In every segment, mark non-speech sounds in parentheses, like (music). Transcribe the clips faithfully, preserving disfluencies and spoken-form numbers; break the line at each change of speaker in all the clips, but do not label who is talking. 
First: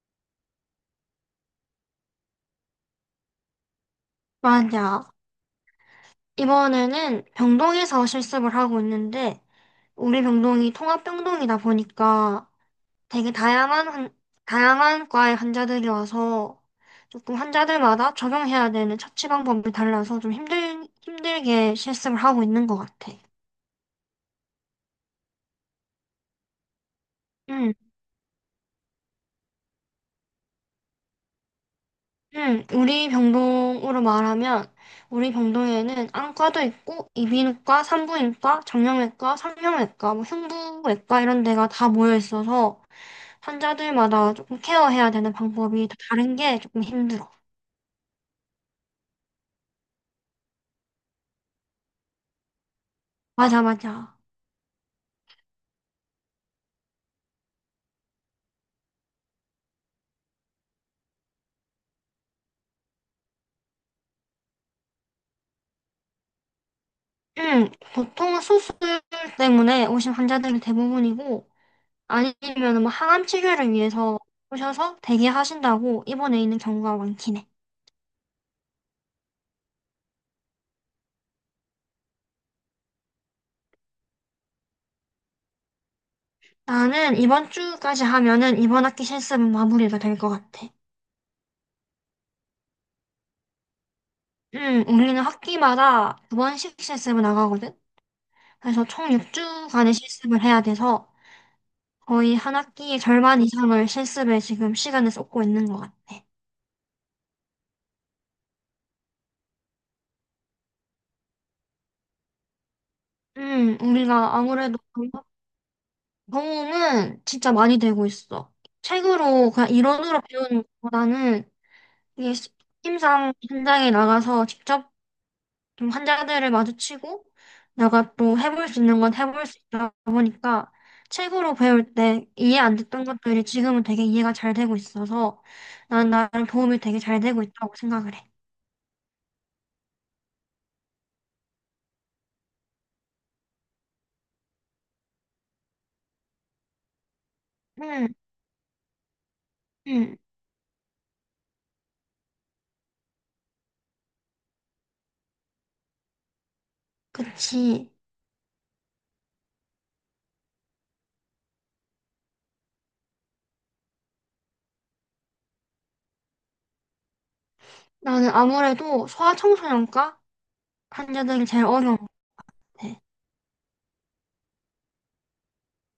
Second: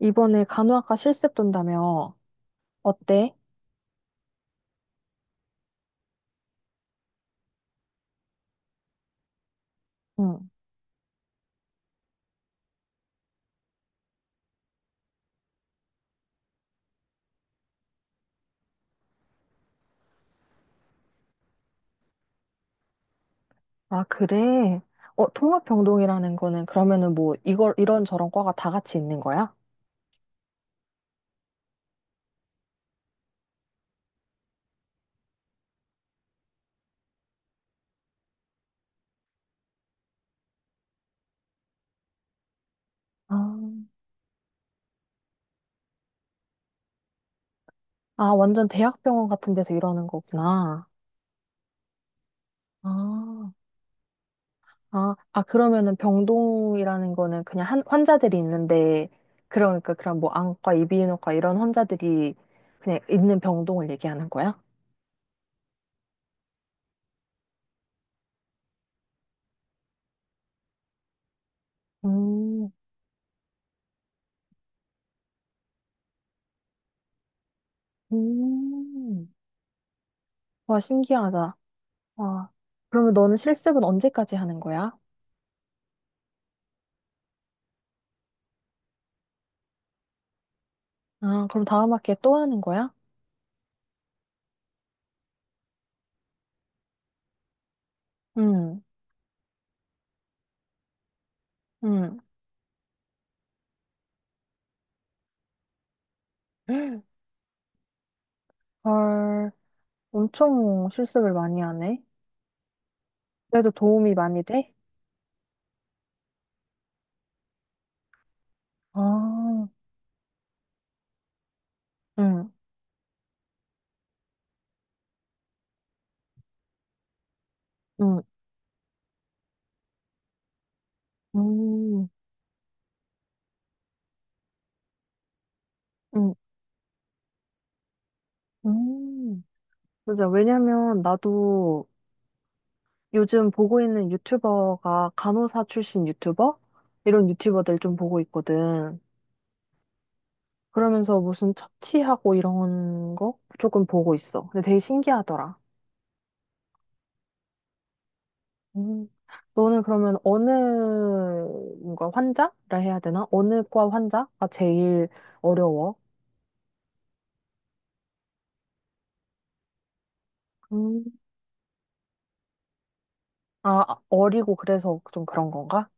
이번에 간호학과 실습 돈다며. 어때?
맞아. 이번에는 병동에서 실습을 하고 있는데, 우리
응.
병동이 통합병동이다 보니까 되게 다양한, 환- 다양한 과의 환자들이 와서 조금 환자들마다 적용해야 되는 처치 방법이 달라서 좀 힘들, 힘들게 실습을 하고 있는 것 같아.
아, 그래? 어, 통합병동이라는 거는 그러면은 뭐
응.
이걸 이런 저런 과가 다 같이 있는 거야?
응, 우리 병동으로 말하면 우리 병동에는 안과도 있고 이비인후과, 산부인과, 정형외과, 성형외과, 뭐 흉부외과 이런 데가 다 모여 있어서
아,
환자들마다 조금 케어해야 되는 방법이 다 다른 게 조금 힘들어.
아, 완전 대학병원 같은 데서 이러는 거구나. 아,
맞아, 맞아.
아, 아, 그러면은 병동이라는 거는 그냥 한, 환자들이 있는데, 그러니까 그런 뭐 안과, 이비인후과 이런 환자들이 그냥 있는 병동을 얘기하는 거야?
응, 보통은 수술 때문에 오신 환자들이 대부분이고,
음,
아니면 뭐 항암 치료를 위해서 오셔서 대기하신다고 입원해 있는 경우가 많긴 해.
음. 와, 신기하다. 와, 그러면 너는 실습은 언제까지 하는 거야?
나는 이번 주까지 하면은 이번 학기 실습은 마무리가 될 것 같아.
아, 그럼 다음 학기에 또 하는 거야?
음, 우리는 학기마다 두 번씩 실습을 나가거든.
응,
그래서 총 육 주간의 실습을 해야 돼서
응.
거의 한 학기의 절반 이상을 실습에 지금 시간을 쏟고 있는 것 같아.
(gasps) 헐, 엄청 실습을 많이 하네. 그래도
음,
도움이
우리가
많이 돼?
아무래도 경험은 진짜 많이 되고 있어. 책으로
아,
그냥 이론으로 배우는 것보다는 이게
응,
시- 팀상 현장에 나가서 직접 좀 환자들을 마주치고 내가
응,
또 해볼 수 있는 건 해볼 수 있다 보니까 책으로 배울
음,
때 이해 안 됐던 것들이 지금은 되게 이해가 잘 되고 있어서 난
응,
나를 도움이 되게 잘 되고 있다고 생각을 해.
음. 맞아. 왜냐면 나도 요즘 보고 있는 유튜버가 간호사 출신 유튜버? 이런 유튜버들 좀
응,
보고 있거든.
응,
그러면서 무슨 처치하고 이런 거 조금 보고 있어. 근데 되게 신기하더라.
그치.
음, 너는 그러면 어느 뭔가 환자라 해야 되나? 어느 과 환자가 제일 어려워?
나는 아무래도 소아청소년과
음,
환자들이 제일 어려운 것 같아.
아, 어리고 그래서 좀 그런 건가?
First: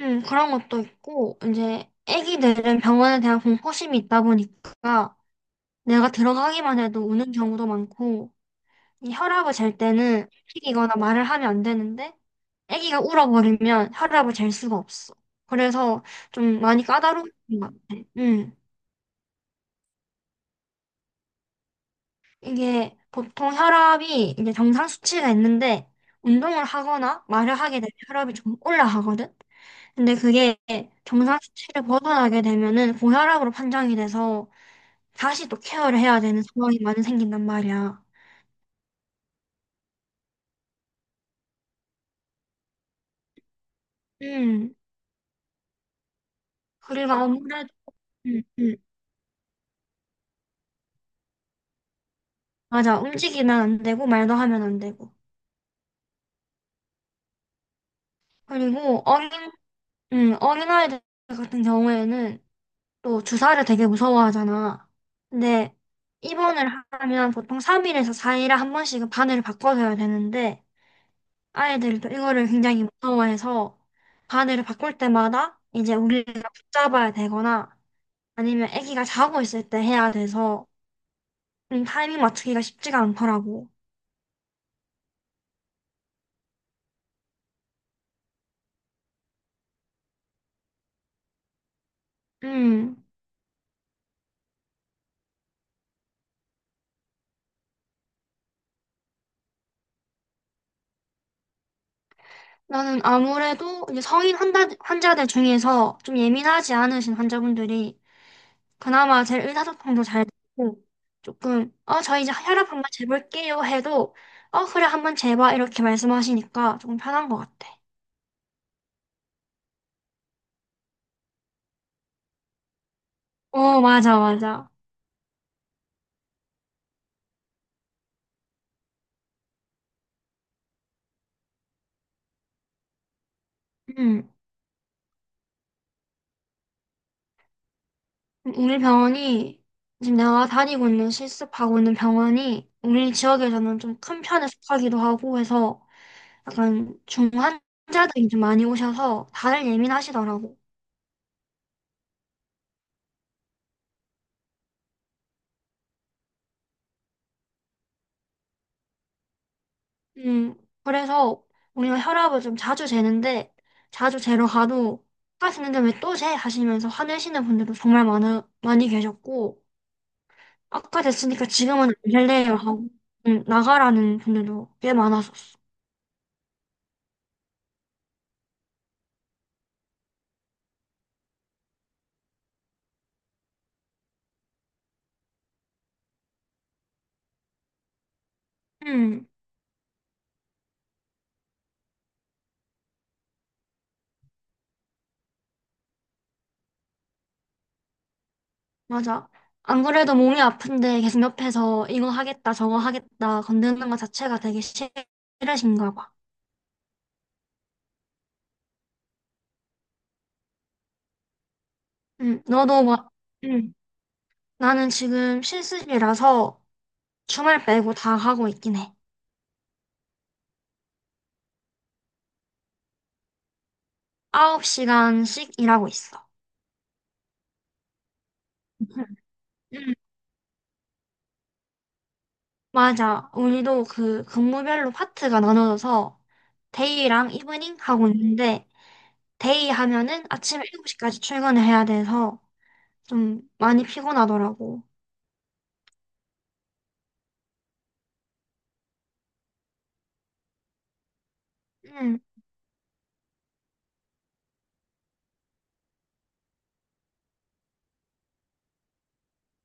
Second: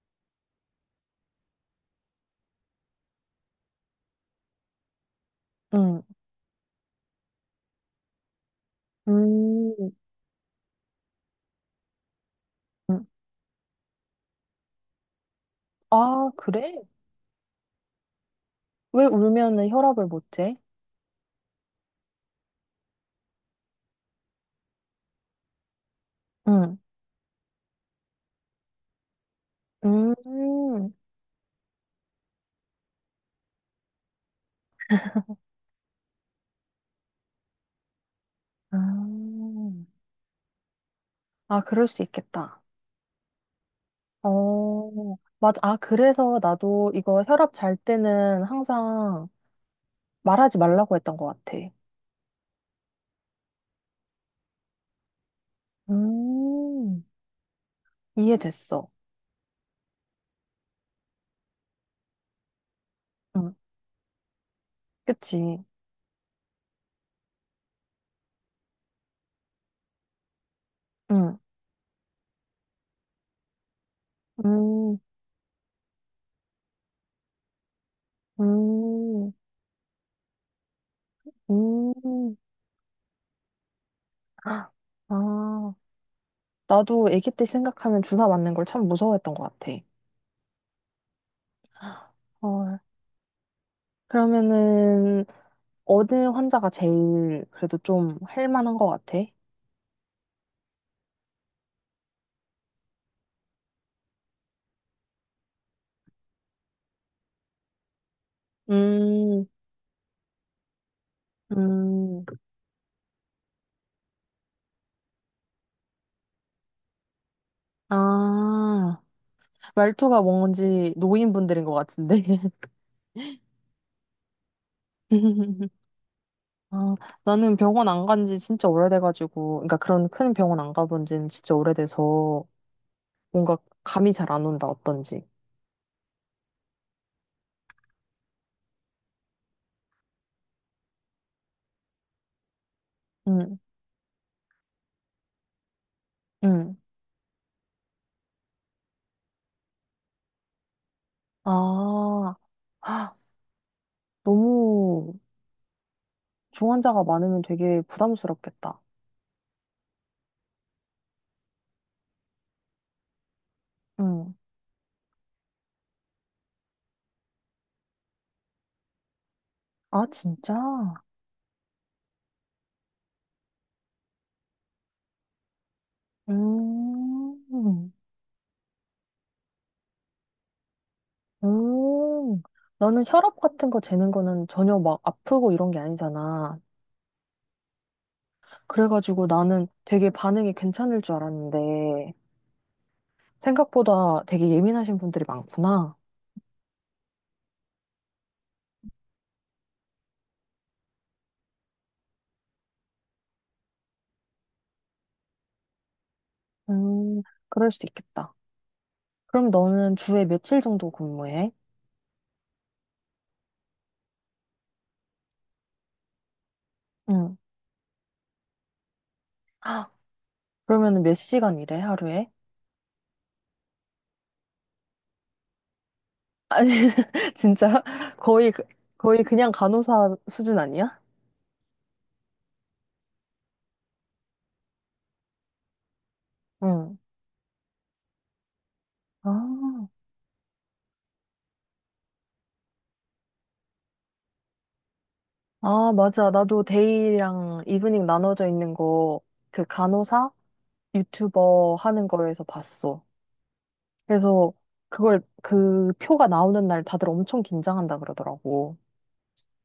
응, 그런 것도 있고, 이제 아기들은 병원에 대한 공포심이 있다 보니까
응.
내가 들어가기만 해도 우는 경우도 많고, 이 혈압을 잴
음,
때는 움직이거나 말을 하면 안 되는데 아기가
음.
울어버리면 혈압을 잴 수가 없어. 그래서
아,
좀
그래?
많이 까다로운 것 같아. 음,
왜 울면은 혈압을 못 재?
이게 보통 혈압이 이제 정상 수치가 있는데 운동을
응.
하거나 말을 하게 되면 혈압이 좀 올라가거든. 근데 그게
음,
정상 수치를 벗어나게 되면은 고혈압으로 판정이 돼서 다시 또 케어를 해야 되는 상황이 많이 생긴단 말이야.
음. 아, 그럴 수 있겠다.
음,
어, 맞아. 아, 그래서 나도
그리고
이거 혈압
아무래도
잘
음,
때는
음.
항상 말하지 말라고 했던 것 같아.
맞아. 움직이면 안 되고, 말도 하면 안 되고.
음, 이해됐어.
그리고 어린, 음, 어린아이들 같은 경우에는 또
응,
주사를 되게 무서워하잖아.
그치.
근데 입원을 하면 보통 삼 일에서 사 일에 한 번씩은 바늘을 바꿔줘야 되는데
응,
아이들이 또 이거를 굉장히 무서워해서 바늘을 바꿀
음,
때마다 이제 우리가 붙잡아야 되거나 아니면 아기가
음,
자고 있을 때 해야 돼서 음, 타이밍
음.
맞추기가 쉽지가 않더라고.
아, 나도 아기 때 생각하면 주사 맞는 걸 참 무서워했던 것 같아. 어,
음.
그러면은, 어느 환자가 제일 그래도 좀 할 만한 것 같아?
나는 아무래도 이제 성인 환자, 환자들 중에서 좀 예민하지 않으신 환자분들이 그나마 제
음,
의사소통도 잘 되고, 조금 어 저
음,
이제 혈압 한번 재볼게요 해도 어 그래 한번 재봐 이렇게 말씀하시니까 조금 편한 것 같아.
아, 말투가 뭔지 노인분들인 것 같은데.
어 맞아 맞아.
(laughs) 아, 나는 병원 안 간지 진짜 오래돼가지고, 그러니까 그런 큰 병원 안 가본 지는 진짜 오래돼서, 뭔가 감이
음,
잘 안 온다, 어떤지.
우리 병원이 지금 내가 다니고 있는 실습하고 있는 병원이 우리
응,
지역에서는 좀 큰 편에 속하기도 하고 해서
응.
약간 중환자들이 좀 많이 오셔서 다들 예민하시더라고.
아, 헉, 너무 중환자가 많으면 되게 부담스럽겠다.
음, 그래서 우리가 혈압을 좀 자주 재는데, 자주
응.
재러 가도, 아까 는데 왜 또 재? 하시면서 화내시는 분들도 정말 많아, 많이 계셨고,
아, 진짜?
아까 됐으니까 지금은 안 될래요 하고, 음, 나가라는 분들도 꽤 많았었어.
음, 음. 나는 혈압 같은 거 재는 거는 전혀 막 아프고 이런 게 아니잖아. 그래가지고
음,
나는 되게 반응이 괜찮을 줄 알았는데, 생각보다 되게 예민하신 분들이 많구나.
맞아. 안 그래도 몸이 아픈데 계속 옆에서 이거 하겠다, 저거 하겠다, 건드는 것 자체가 되게 싫으신가 봐.
음, 그럴 수도 있겠다. 그럼 너는 주에 며칠 정도 근무해?
음, 너도 막, 음, 나는 지금 실습이라서
응.
주말 빼고 다 하고 있긴 해.
그러면 몇 시간 일해, 하루에?
아홉 시간씩 일하고 있어.
아니, (laughs) 진짜 거의, 그- 거의 그냥
음.
간호사 수준 아니야?
맞아. 우리도 그 근무별로 파트가 나눠져서
응.
데이랑 이브닝 하고 있는데
아,
데이 하면은 아침 일곱 시까지 출근을 해야 돼서 좀 많이 피곤하더라고.
아, 맞아. 나도 데이랑 이브닝 나눠져 있는 거, 그 간호사 유튜버 하는
응,
거에서 봤어. 그래서 그걸, 그 표가 나오는 날 다들 엄청 긴장한다 그러더라고.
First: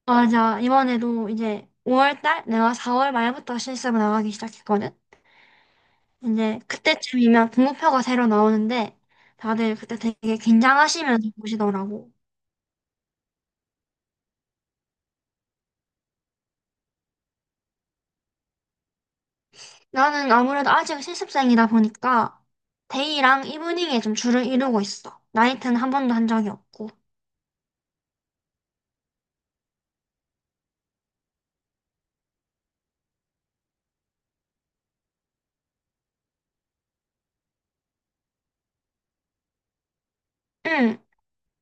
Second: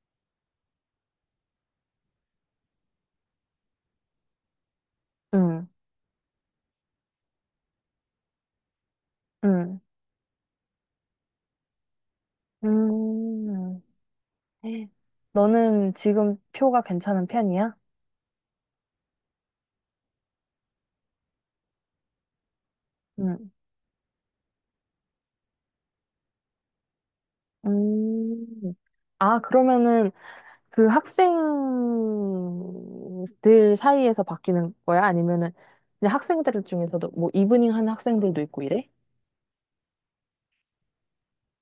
맞아. 이번에도 이제 오월 달 내가 사월 말부터 실습을 나가기 시작했거든.
응,
이제 그때쯤이면 등급표가 새로 나오는데 다들
응.
그때 되게 긴장하시면서 보시더라고.
음, 너는 지금 표가 괜찮은 편이야?
나는 아무래도 아직 실습생이다 보니까 데이랑
응.
이브닝에 좀 주를 이루고 있어. 나이트는 한 번도 한 적이 없고.
음. 아, 그러면은 그 학생들 사이에서 바뀌는 거야? 아니면은 그냥 학생들 중에서도 뭐 이브닝 하는 학생들도 있고 이래?
응,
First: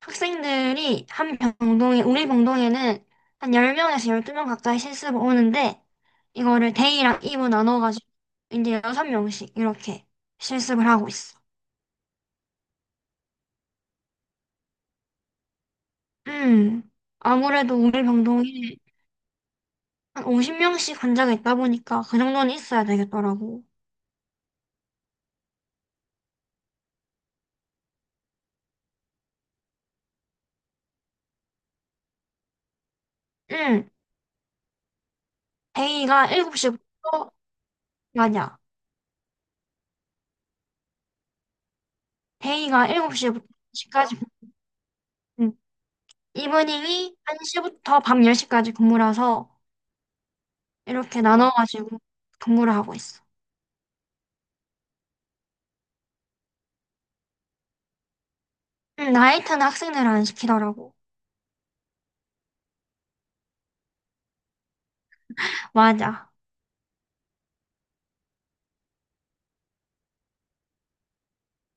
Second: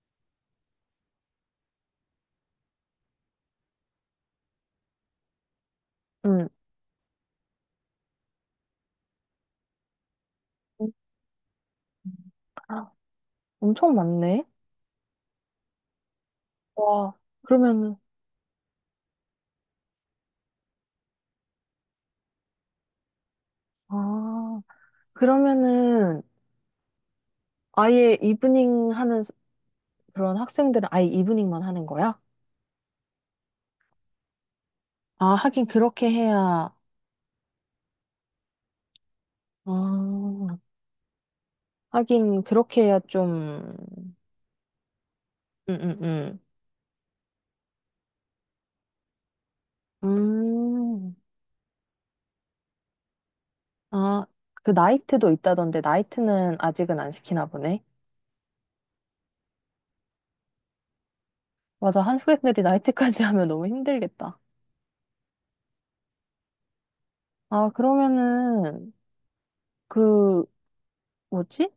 학생들이 한 병동에, 우리 병동에는 한 열 명에서 열두 명 가까이 실습 오는데
응.
이거를 데이랑 이브 나눠가지고 이제 여섯 명씩 이렇게 실습을 하고 있어.
아, 엄청 많네.
음,
와,
아무래도 우리
그러면은,
병동에 한 오십 명씩 환자가 있다 보니까 그 정도는 있어야 되겠더라고.
아, 그러면은 아예 이브닝 하는 스- 그런 학생들은 아예 이브닝만 하는 거야?
응,
아, 하긴 그렇게
데이가
해야,
7시부터 맞아.
아, 하긴 그렇게
데이가
해야
일곱 시부터
좀,
열 시까지,
응, 응, 응.
이브닝이 한 시부터 밤 열 시까지 근무라서
음,
이렇게 나눠가지고 근무를 하고 있어.
아, 그 나이트도 있다던데 나이트는 아직은 안 시키나 보네.
음, 나이트는 학생들 안 시키더라고.
맞아, 한국인들이 나이트까지 (laughs) 하면 너무 힘들겠다.
맞아.
아, 그러면은 그 뭐지?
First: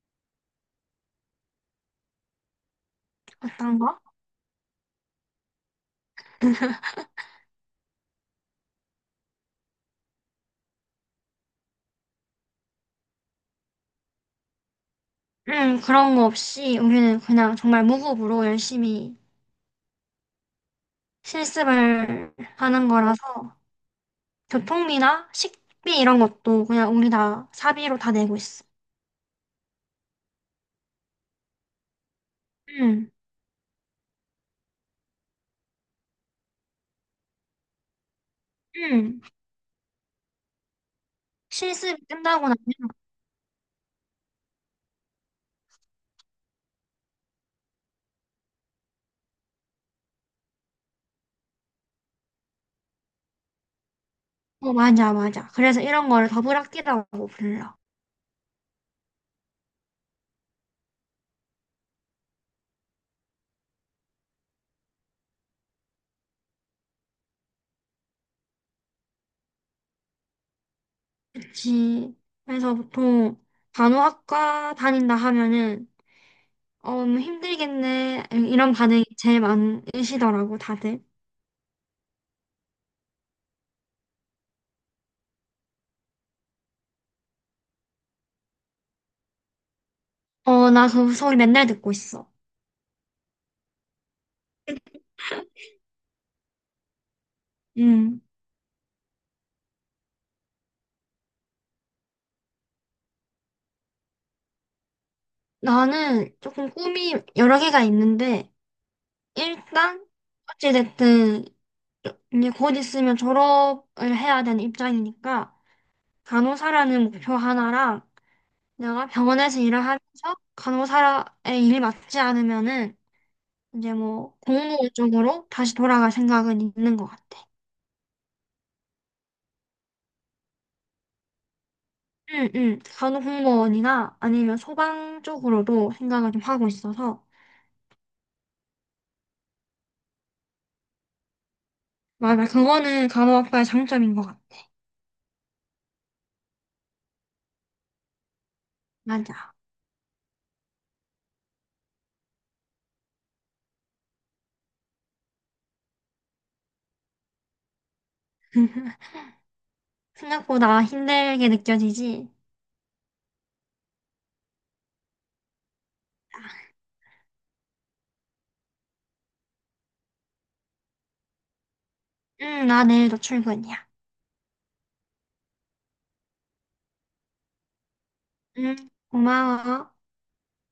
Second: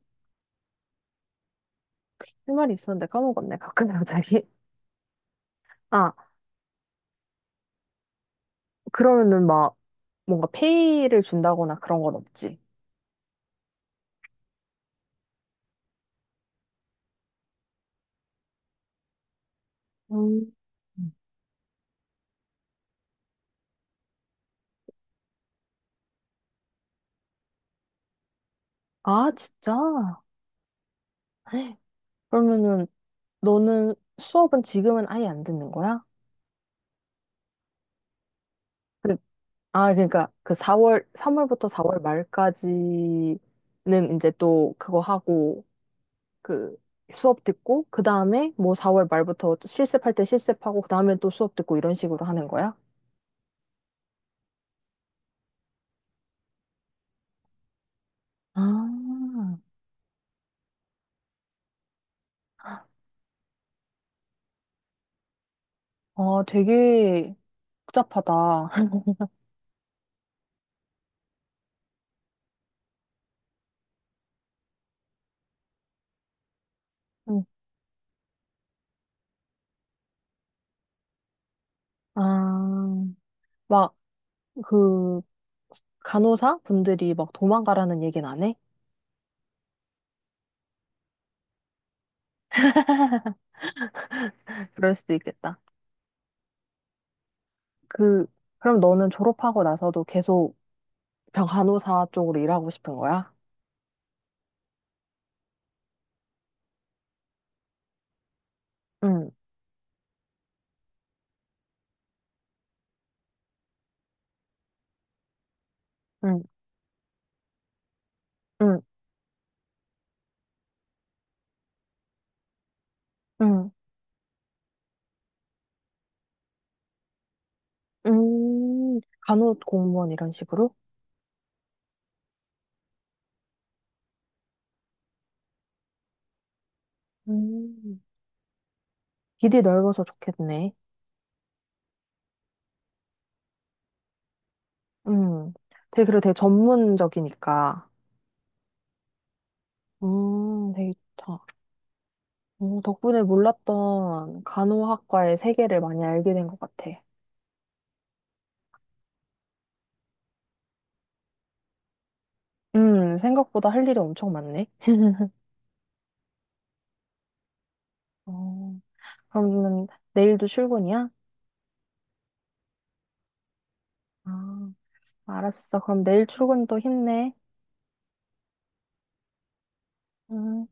할 말이 있었는데 까먹었네.
어떤
가끔
거?
갑자기. 아,
(laughs)
그러면은 막 뭔가 페이를 준다거나 그런 건 없지.
음, 그런 거 없이 우리는 그냥 정말 무급으로 열심히
음.
실습을 하는 거라서 교통비나 식비 이런 것도 그냥 우리 다 사비로 다 내고 있어.
아, 진짜? 헉, 그러면은
음,
너는 수업은 지금은 아예 안 듣는 거야? 그-
음.
아, 그러니까 그 사월 삼 월부터
실습이
사 월
끝나고 나면,
말까지는 이제 또 그거 하고 그 수업 듣고 그 다음에 뭐 사 월 말부터 실습할 때 실습하고 그 다음에 또 수업 듣고 이런 식으로 하는 거야?
어, 맞아, 맞아. 그래서 이런 거를 더블학기라고 불러.
아, 어, 되게 복잡하다. (laughs)
그치. 그래서 보통 간호학과 다닌다 하면은 어, 뭐
응.
힘들겠네 이런 반응이 제일 많으시더라고 다들.
아, 막 그 간호사 분들이 막 도망가라는 얘기는 안 해?
어, 나 그 소리 맨날 듣고 있어.
그럴 수도 있겠다.
음.
그 그럼 너는 졸업하고 나서도 계속 병 간호사 쪽으로 일하고 싶은 거야?
나는 조금 꿈이 여러 개가 있는데
응,
일단 어찌됐든 이제 곧 있으면 졸업을 해야 되는 입장이니까
응,
간호사라는 목표 하나랑
응,
내가 병원에서 일을 하면서 간호사의 일이 맞지 않으면은
응.
이제 뭐 공무원 쪽으로 다시 돌아갈 생각은 있는 것 같아.
음, 간호 공무원 이런 식으로?
응, 응. 간호공무원이나 아니면 소방 쪽으로도 생각을 좀 하고 있어서.
음. 길이 넓어서 좋겠네.
맞아. 그거는 간호학과의 장점인 것 같아.
음. 되게, 그리고 되게 전문적이니까.
맞아.
음, 되게 좋다. 오, 덕분에 몰랐던 간호학과의 세계를 많이 알게 된 것 같아.
생각보다 힘들게 느껴지지.
음, 생각보다 할 일이 엄청 많네. 어, 그러면 내일도 출근이야?
응, 나 내일도 출근이야.
아, 알았어. 그럼 내일 출근 또 힘내.
응, 고마워.
음.